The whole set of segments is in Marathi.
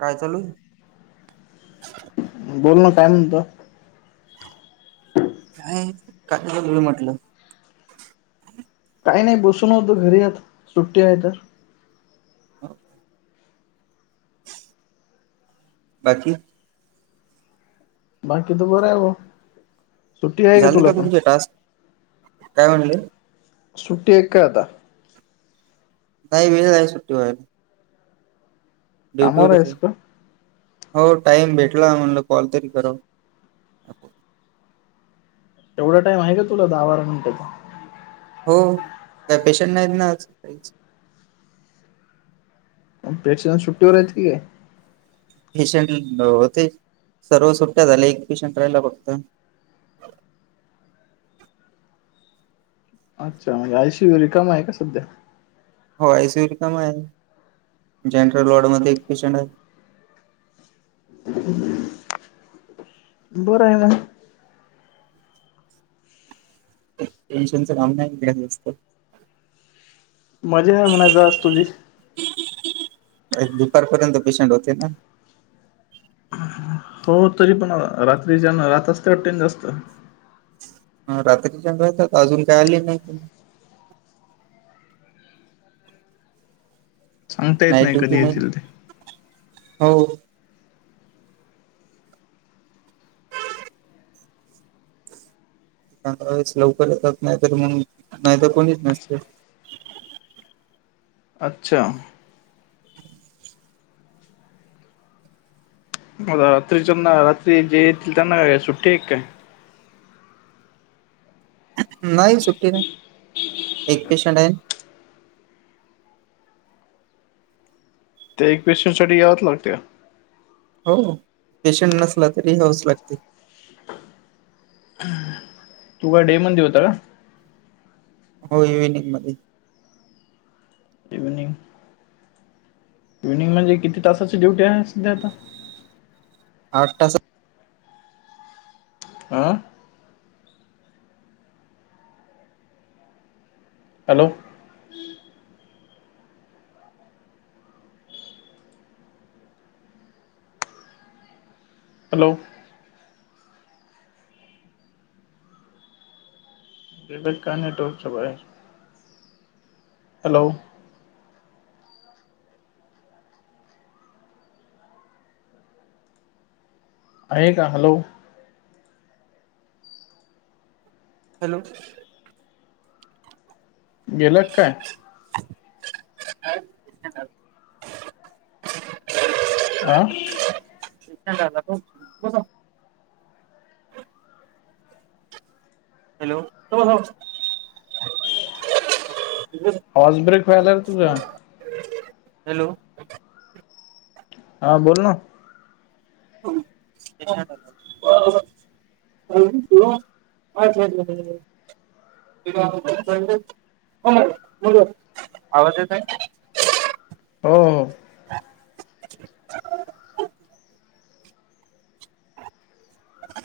काय चालू. बोलण काय म्हणत. का काय तुम्ही म्हटलं. काही नाही बसून होत घरी आत सुट्टी आहे तर. हो. बाकी. बाकी तो बर आहेव. झाले का तुमचे टास्क काय म्हणले. सुट्टी एक काय आता. काही वेळ जा सुट्टी व्हा. कामावर ड्युटीवरच आहेस आहे. का हो टाईम भेटला म्हणलं कॉल तरी करराव एवढा टाइम आहे का तुला दहा बारा मिनिटचा. हो काय पेशंट नाहीत ना अस काही. पेटन सुट्टीवर आहेत की काय. पेशंट होते सर्व सुट्ट्या झाल्या एक पेशंट राहिला फक्त. अच्छा म्हणजे आऐशी रिकम आहे का सध्या. होयसी रिकम आहे जनरल वॉर्ड मध्ये एक पेशंट आहे. ह [inaudible] बरंय मग. टेन्शनचं काम नाहीत मजे ह म्हन दास तुझी.. दुपारपर्यंत पेशंट होते ना. हो तरी पण रात्रीच्यान रातचते वाटेन जास्त. ह रात्री चग येत अजून काय आले नाही पण. सांगता येत नाही कधी दुकीी नाही येतील ते हो. स लवकर येतात नाहीत मग नाहीतर कोणीच नसते. अच्छा! रात्रीच्याना रात्री जे येतील त्यांना सुट्टे एक काय. नाही सुट्टी नाही एक पेशंट आहे. त्या एक पेशंटसाठी यावच लागते.. हो पेशंट नसला तरी यावच लागते. तु काय डे मध्ये होता का? हो इव्हनिंग मध्ये. इव्हनि म्हणजे, किती तासाची ड्युटी आहे, सध्या आता आठ तास आं. हॅलो. हॅलो. गेले काय नेटवर्क च्या बाहेर. हॅलो. आहे का हॅलो. हॅलो. गेल्या काय? का [unintelligible] अं. विछ झा खू [unintelligible] हॅलो, थांबा थांबा. हॉर्स ब्रेक व्हायलार तुझा. हॅलो. हा बोल ना. [unintelligible] [unintelligible] आवाज येतोय. हो हो.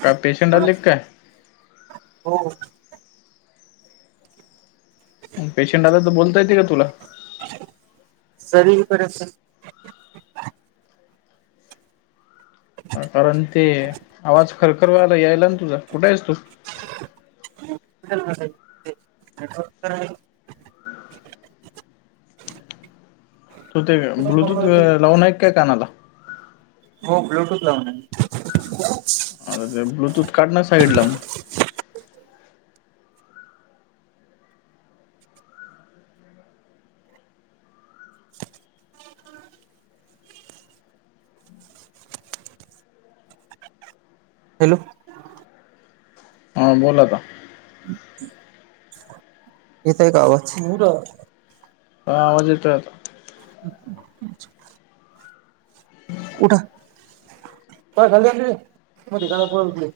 काय पेशंट बोला आले काय? हो. पेशंट आल तर बोलता येते का तुला? सर येई पर्यंत. कारण ते, आवाज खरखरला यायला ना तुझा, कुठेयेस तू. व [unintelligible] तो ते ब्लूटूथ लावून आहे काय कानाला. हो ब्लूटूथ लावूने. आता ते, ब्लूटूथ काढणा साईडला. हॅलो. ह बोला आता. येतोय का आवाज? हा आवाज येतोय आता. [inaudible] हम्. उठा, पळ खाली जा तिकडे, मधी काला पळतो पुढे.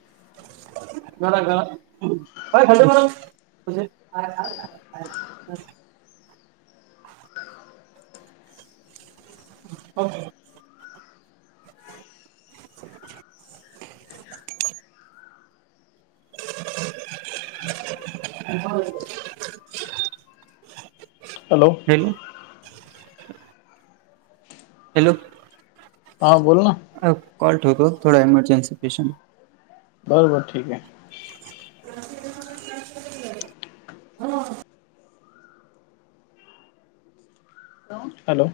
घरा का काय ख बला [unintelligible] अ [inaudible] ओके. [inaudible] [inaudible] हॅलो. हॅलो. हॅलो. ह बोल ना. अ कॉल ठ होोको थोडा एमर्जनसी पेशंट. बरोबर ठीक आहे. [unintelligible] हो. हॅलो.